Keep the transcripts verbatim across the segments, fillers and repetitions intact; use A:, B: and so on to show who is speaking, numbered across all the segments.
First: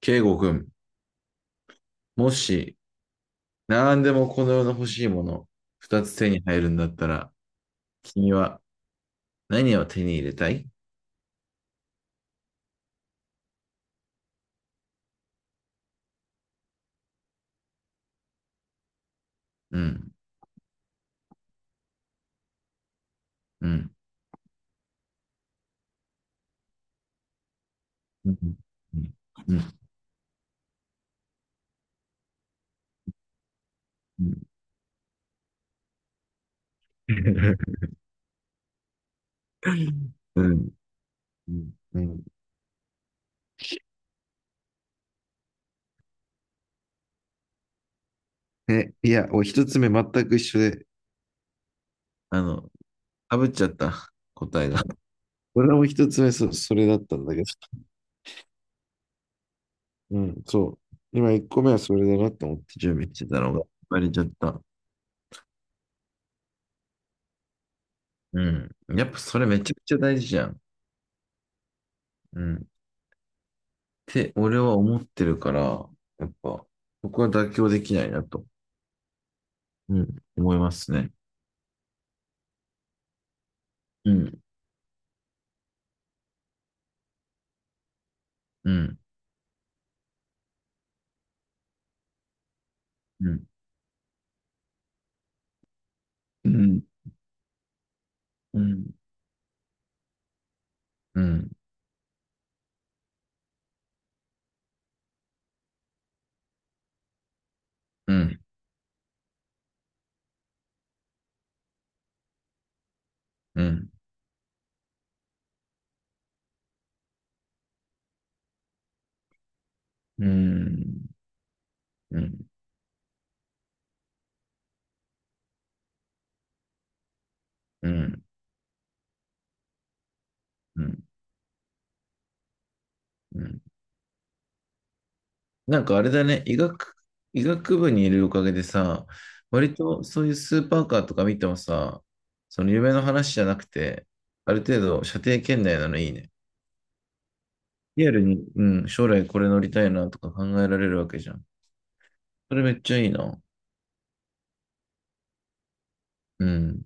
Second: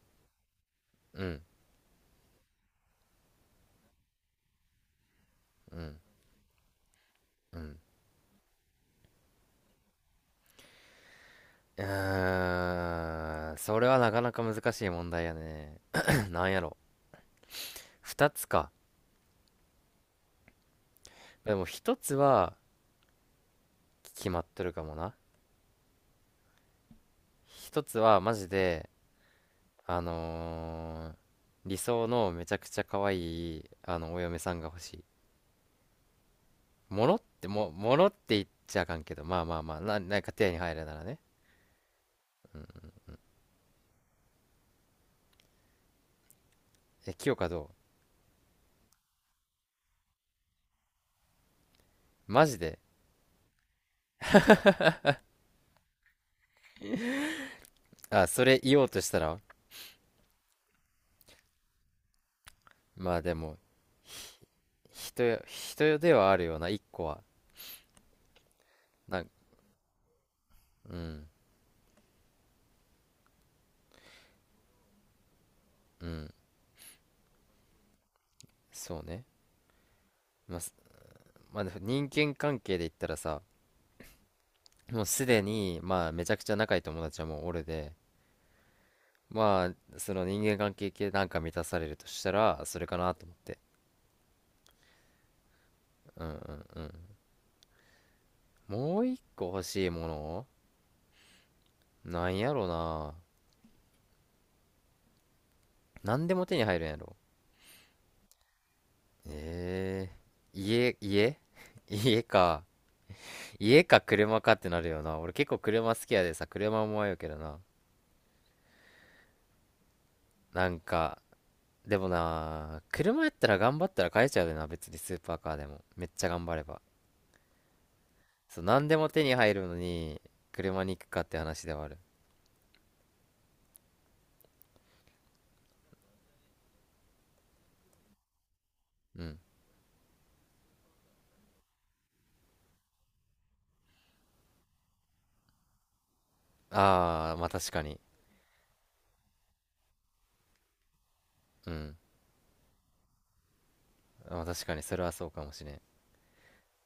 A: 圭吾君、
B: うん、
A: もし、何でもこの世の欲しいもの、
B: うん、
A: 二つ手に入るんだったら、
B: うん。
A: 君は何を手に入れたい？
B: うーん、それはなかなか難しい問題やね。なんやろ。二つか。
A: うん、
B: でも一つは
A: うん、
B: 決まってるかもな。一つは
A: う
B: マ
A: ん、
B: ジで、
A: うん、うん、
B: あのー理想のめちゃくちゃ可愛い、あの、お
A: うん、
B: 嫁さんが欲しい。ものっても、ものって言っちゃあかんけど、まあまあまあ、な、なんか手に入る
A: う
B: ならね。
A: ん、うん。
B: え、清香ど
A: え、いや、お一つ目全く一緒で、
B: う？
A: あ
B: マジ
A: の、
B: で。
A: かぶっちゃった、答えが。俺も一つ目そ、それだったんだけど、
B: あ、それ言おうとしたら、
A: うん、そう。今一個目はそれだなと思って準備
B: まあ
A: して
B: で
A: たの
B: も、
A: が、バレちゃった。
B: 人よ、人よではあるような、一個は。
A: うん。やっぱ
B: なん
A: それめちゃくちゃ大事じゃん。
B: うん、
A: うん。て、俺は思ってるから、
B: う
A: や
B: ん、
A: っぱ、僕は妥協できないなと、
B: そうね。
A: うん、思
B: ま
A: い
B: あ、
A: ま
B: す
A: すね。
B: まあ、でも人間関係で言ったらさ、
A: うん、
B: もうすでに、まあ、めちゃくちゃ仲いい友達はもう俺で、
A: うん、
B: まあ、その人間関係系なんか満たされるとしたら、それかなと
A: う
B: 思っ
A: ん、
B: て。うんう
A: う
B: んう
A: ん、
B: ん。
A: うん、
B: もう一個欲しいもの、
A: うん、
B: なんやろな。なんでも手に入るんやろ。
A: うん、
B: えー家、家 家か。
A: うん、う
B: 家
A: ん、
B: か車かってなるよな。俺結構車好きやでさ、車も迷うけどな。
A: う
B: なん
A: ん、
B: か、でも
A: うん、
B: な、車やったら頑張ったら買えちゃうよな、別にスーパーカーでも。めっちゃ頑張れば。そう、何でも手に入るのに、車
A: う
B: に
A: ん、
B: 行くかって話ではある。
A: うん。なんかあれだね、医学、医学部にいるおかげでさ、
B: うん。
A: 割とそういうスーパーカーとか見てもさ、その夢の話じゃなくて、ある程度射程圏内なのいいね。
B: ああ、まあ確かに。
A: リアルに、うん、将来これ乗りたいなとか考えられるわけじゃん。
B: うん。
A: それめっちゃいいな。
B: まあ確かに、それはそうかもしれん。
A: うん。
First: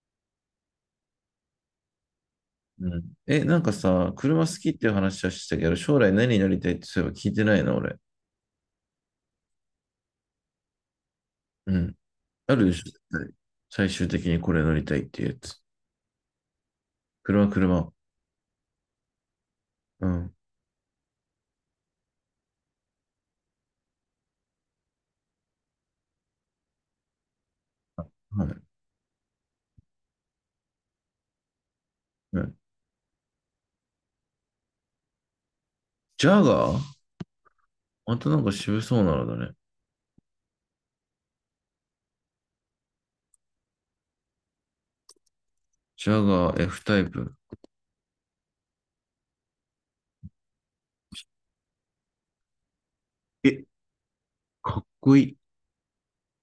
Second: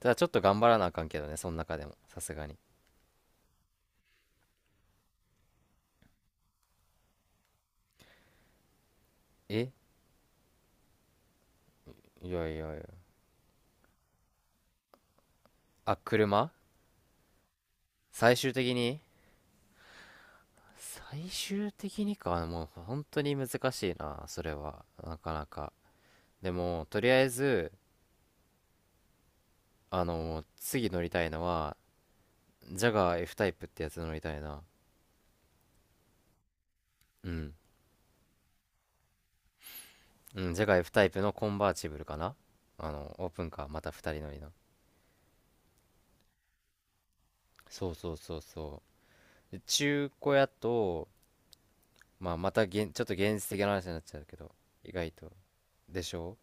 B: ただちょっと頑張らなあかんけどね、その中でも。さすがに。
A: うん。え、なんかさ、車好きっていう話はしてたけど、将来何になりたいってそういえば聞いてないな、俺。
B: え
A: うん。
B: いや
A: あ
B: いやいや。
A: るでしょ、絶対最終的にこれ乗りたいっていうやつ。
B: あ、車。
A: 車、車。
B: 最終的に
A: うん。
B: 最終的にか、もう本当に難しいな、それは。なかなか。でも、とりあえず、
A: はい。
B: あの、次乗りたいのは、
A: うん、
B: ジャガー F タイプってやつ乗りたいな。
A: ジャガー。
B: うん。
A: またなんか渋そうなのだね。
B: うん、ジャガー F タイプのコンバーチブルかな。あの、オープンカー、またふたり乗りの。
A: ジャガー F タイプ。
B: そうそうそうそう。で中古屋と、まあ、またげん、ちょっと現実的
A: え、
B: な話になっちゃうけど、
A: かっ
B: 意外
A: こい
B: と。
A: い。
B: でしょ？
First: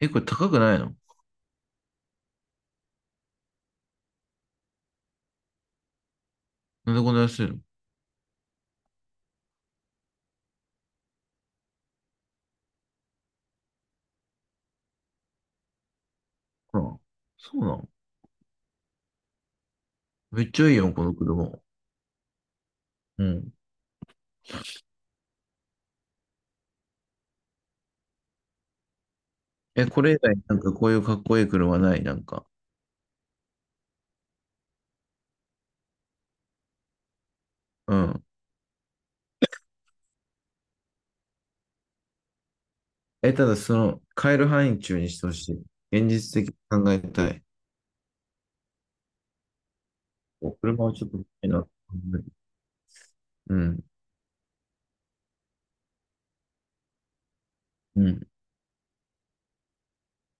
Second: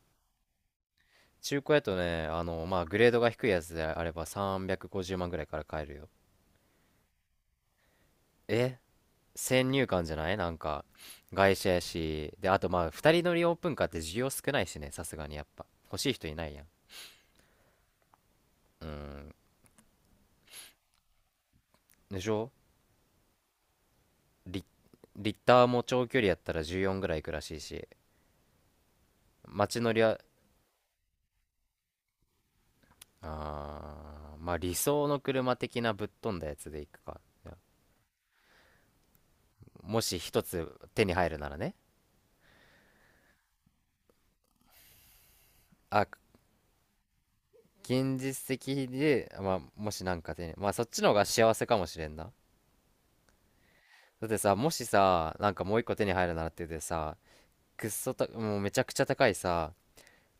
A: え、これ高くないの？
B: 中古屋とね、あの、まあ、グレードが低いやつであればさんびゃくごじゅうまんぐらいから買えるよ。
A: なんでこんな安いの？
B: え、先入観じゃない？なんか、外車やし。で、あとまあ、ふたり乗りオープンカーって需要少ないしね、さすがにやっぱ。欲しい人いないやん。
A: ほら。そうなの？
B: うん。
A: めっちゃいいよ、この車。
B: でしょ？
A: うん。
B: リ、リッターも長距離やったらじゅうよんぐらいいくらしいし、街
A: え、
B: 乗り
A: これ以
B: は、
A: 外なんかこういうかっこいい車ない、なんか？
B: あーまあ理想の車的なぶっ飛んだやつで行くか。
A: うん。
B: もし一つ手に入るならね。
A: え、ただその、買える範囲中にしてほしい。
B: あ、
A: 現実的に考えたい。
B: 現実的で、まあもしなんか手
A: お
B: に、まあそ
A: 車
B: っ
A: は
B: ち
A: ちょ
B: の
A: っ
B: 方
A: と
B: が
A: 見たい
B: 幸
A: な。
B: せかもしれんな。
A: うん、
B: だってさ、もしさ、なんかもう一個手に入るならって言ってさ、くっ
A: う
B: そた、
A: ん、
B: もうめちゃくちゃ高いさ、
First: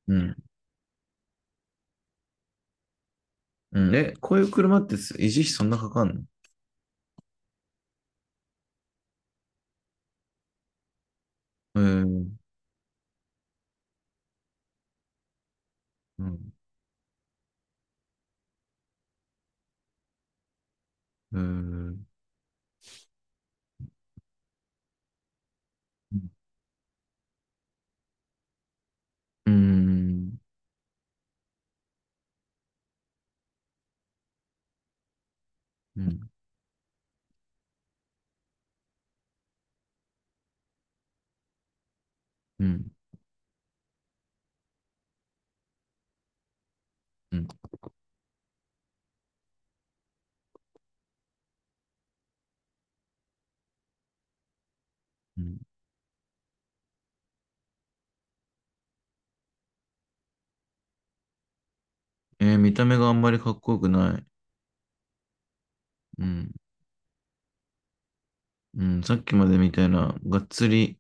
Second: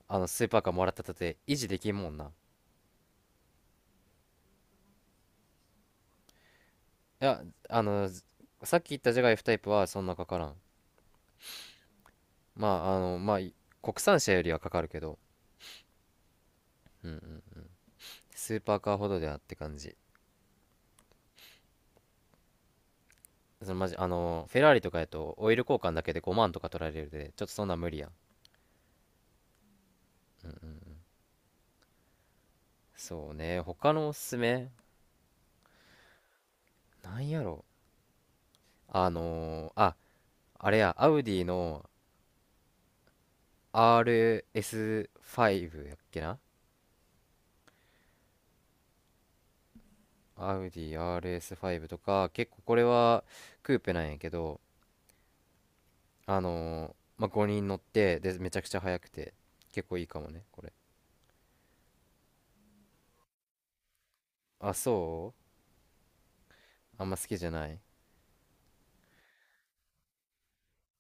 A: う
B: あの
A: ん、
B: スーパーカーもらったとて維持できんもんな。
A: うん。え、こういう車ってす維持費そんなかかんの？
B: いや、あの、さっき言ったジャガイフタイプはそんなかからん。
A: うーん、
B: まああのまあい国産車よりはかかるけど、
A: うん、
B: うんうん、スーパーカーほどではって感じ。
A: うーん、
B: その、マジ、あのフェラーリとかやとオイル交換だけ
A: う
B: で
A: ん、
B: ごまんとか取られるで、ちょっとそんなん無理やん。
A: うん、
B: そうね、他のおすすめ、
A: うん、
B: なんやろ。あのーああれやアウディの
A: うん。
B: アールエスファイブ やっけな。
A: う
B: アウディ アールエスファイブ とか結構これはクーペなんやけど、
A: ん。
B: あのーまあ、ごにん乗ってでめちゃくちゃ速くて結構いいかもね、これ。
A: えー見た目があんまりかっこよくない。
B: あ、そう？
A: うん、
B: あんま好きじゃない。
A: うん。さっきまでみたいな、がっつり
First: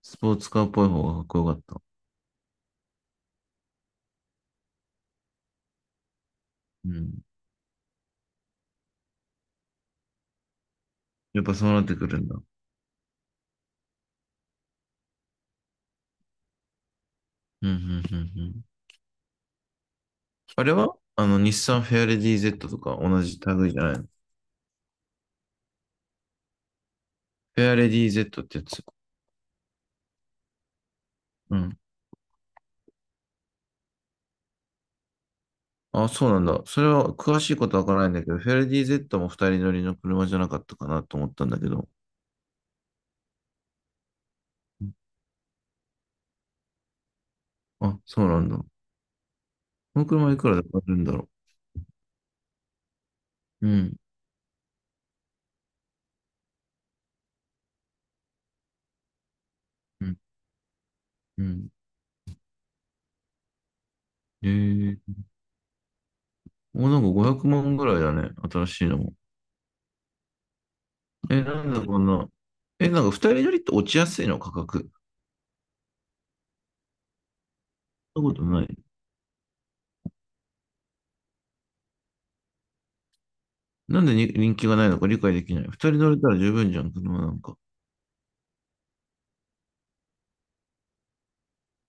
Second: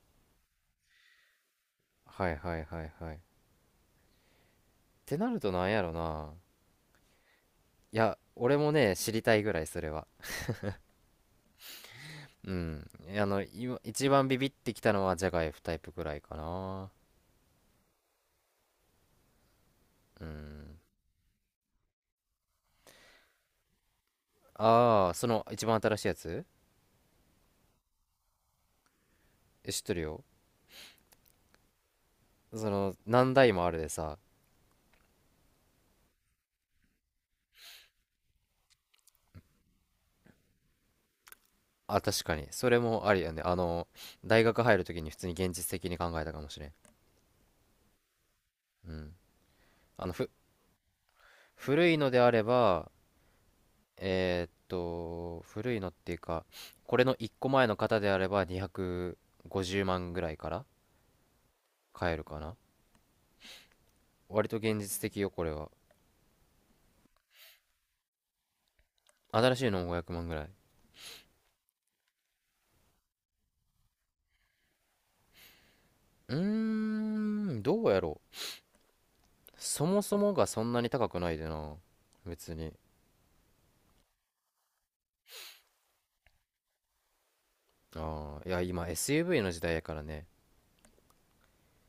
A: スポーツカーっぽい方がかっこよかった。
B: はいはいはいはい、ってなると、なんやろな。
A: うん。
B: いや、俺もね、知りたいぐらい、それは。
A: やっぱそうなってくるんだ。
B: うん。あの今一番ビビってきたのはジャガイフタイプぐらいかな。
A: うん、うん、うん。
B: う
A: あれ
B: ん。
A: はあの、日産フェアレディ Z とか同じ類じゃないの？
B: ああ、ーその一番新しいやつ。
A: フェアレディ Z ってやつ。
B: え、知ってるよ。
A: うん。
B: その何台もあるでさ。
A: あ、そうなんだ。それは詳しいことはわからないんだけど、フェアレディ Z も二人乗りの車じゃなかったかなと思ったんだけど。
B: あ、確かにそれもありやね。あの大学入る時に普通に現実的に考えたかもしれん。
A: あ、そうなんだ。こ
B: うん。あ
A: の
B: のふ
A: 車いくらで買えるんだろ
B: 古いのであれば、
A: う。うん。
B: えーっと、古いのっていうか、これのいっこまえの方であれば250
A: う
B: 万
A: ん。
B: ぐらいから
A: うん。
B: 買えるかな。
A: え
B: 割と現実
A: ー、
B: 的よ、これは。
A: もうなんかごひゃくまんぐらいだね。新しいのも。
B: 新しいのもごひゃくまんぐらい。
A: え、なんだこんな。え、なんか二人乗りって落ちやすいの価格？
B: うーん、どうやろ
A: そんなことない？
B: う。そもそもがそんなに高くないでな。別に。
A: なんでに人気がないのか理解できない。二人乗れたら十分じゃん、車なんか。
B: ああ、いや、今 エスユーブイ の時代やからね。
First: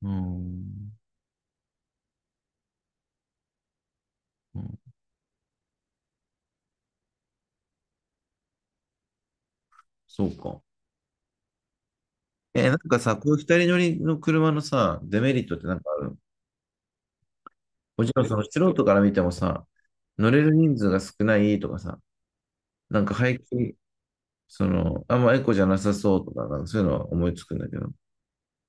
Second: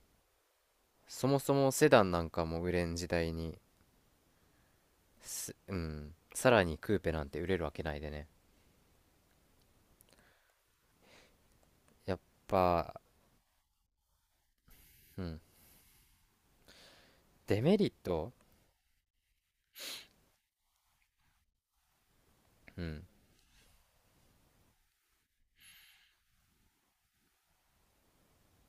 A: うーん。
B: そもそもセダンなんかも売れん時代に、
A: うん、
B: す、うん、さらにクーペなんて売れるわけないでね。
A: そうか。
B: やっ
A: え、なん
B: ぱ、
A: かさ、こういう二人乗りの車のさ、
B: う
A: デメ
B: ん、
A: リットってなんかある？
B: デメリッ
A: もちろん
B: ト？
A: その素人から見てもさ、乗れる人数が少ないとかさ、
B: う
A: な
B: ん。
A: んか排気、その、あんまエコじゃなさそうとか、なんかそういうのは思いつくんだけど。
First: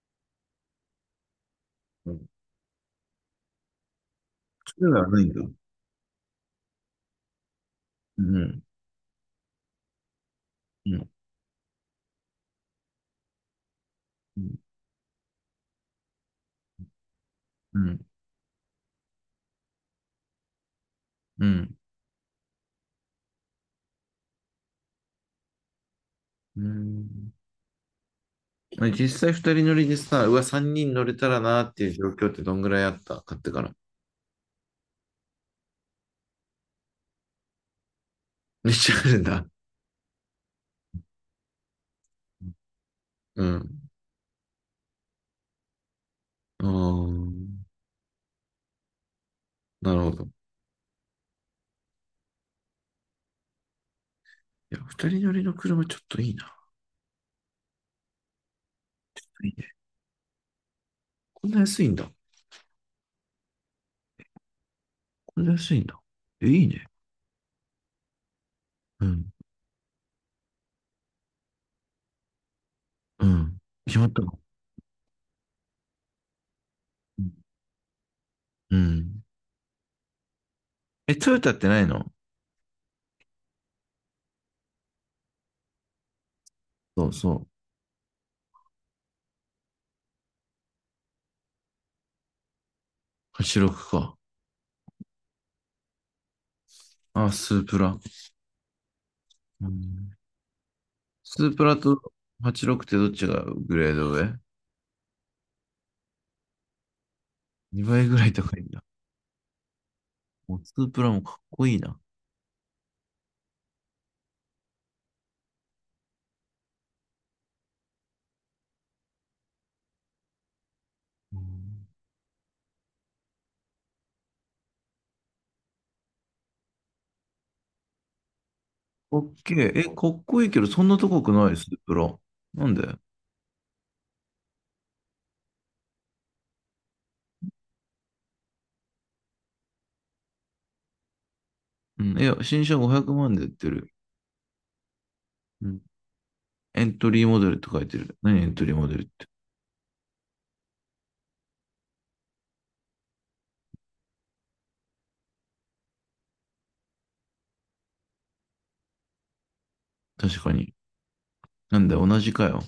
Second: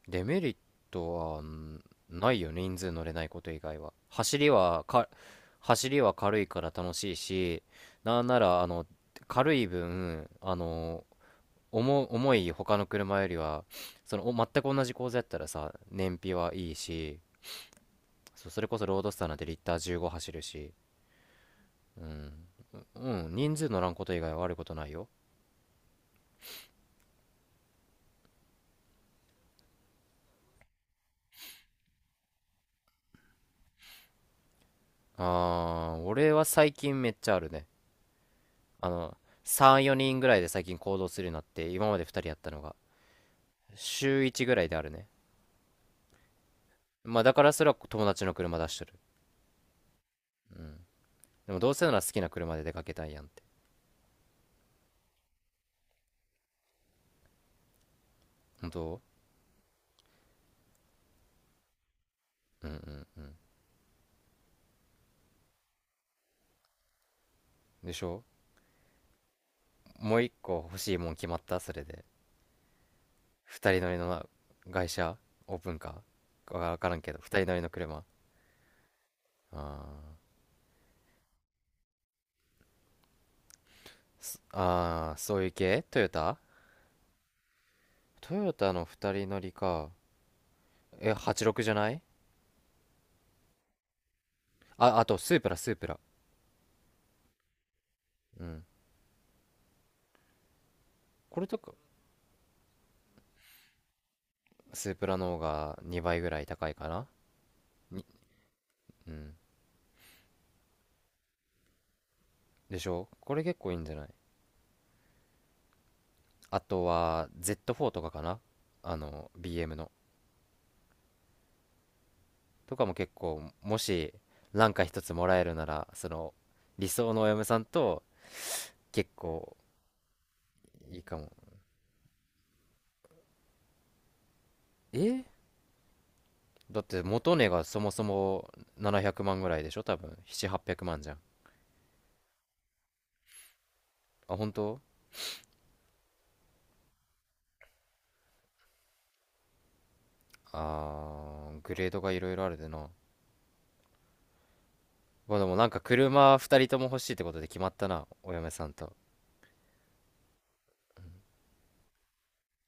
B: デメリットはん
A: うん。
B: ないよね、人数乗れないこと以外は。走り
A: そ
B: は
A: ういうの
B: か、
A: はないんだ。
B: 走りは軽いから楽しいし、な
A: う
B: んなら、
A: ん。
B: あの、軽い分、あ
A: う
B: の、
A: ん。
B: 重、重い他の車よりは、その、お
A: う
B: 全
A: ん。
B: く同じ構造やったらさ、燃費はいいし、
A: うん。
B: そ、それこそロードスターなんてリッターじゅうご走るし、
A: うん、
B: うん、人数乗らんこと以外は悪いことないよ。
A: うん。実際二人乗りでさ、うわ、三人乗れたらなっていう状況ってどんぐらいあった買ってから？
B: あー、俺は最近めっちゃあるね。
A: めっ
B: あ
A: ちゃあ
B: の、
A: るんだ。
B: さん、よにんぐらいで最近行動するようになって、今までふたりやったのが、
A: うん。
B: 週いちぐらいであるね。
A: あ
B: まあだからそ
A: あ、
B: れは友達の車出してる。
A: なるほど。
B: うん。でもどうせなら好きな車で出かけたいやんって。
A: いや、二人乗りの車ちょっといいな。
B: 本当？
A: いいね。こんな安いんだ。
B: うんうんうん。
A: こんな安いんだ。え、いいね。
B: でしょ？
A: うん。
B: もう一個欲しいもん決まった、それで。
A: うん。
B: 二人乗り
A: 決まった
B: の
A: の？
B: 外車、オープンカーわからんけど、
A: うん。
B: 二人乗りの車。
A: うん。
B: あ
A: え、トヨタってないの？
B: ーあー、そういう系。トヨタ？
A: そうそう。
B: トヨタの二人乗りか。え、はちろく、じゅうろくじゃない？
A: はちろくか。
B: あ、あと、スープラ、スープラ。
A: あ、スープラ。
B: うん。
A: うん、
B: こ
A: ス
B: れ
A: ー
B: と
A: プ
B: か、
A: ラとはちろくってどっちがグレード上？
B: スープラの方がにばいぐらい高いかな。
A: に
B: に、
A: 倍ぐらい高いんだ。
B: うん。
A: もうスープラもかっこいいな。
B: でしょ？これ結構いいんじゃない？あとは ゼットフォー とかかな。あの ビーエム の
A: うん、
B: とかも結構、もしなんか一つもらえるならその理想のお嫁さんと、結
A: オッケ
B: 構
A: ー。え、かっこいいけど、そん
B: い
A: な
B: いか
A: 高
B: も。
A: くないスープラ。なんで？
B: え？だって元値がそもそもななひゃくまんぐらいでしょ？多分なな はち ぜろ ぜろまんじゃん。
A: うん。いや、新車ごひゃくまんで売ってる。
B: あ、本当？
A: うん。エントリーモデルって書いてる。何エントリーモデルって？
B: あー、グレードがいろいろあるでな。まあでも、なんか車、ふたりとも欲しいってことで決まったな。お嫁さんと。
A: 確かに。なんだよ、同じかよ。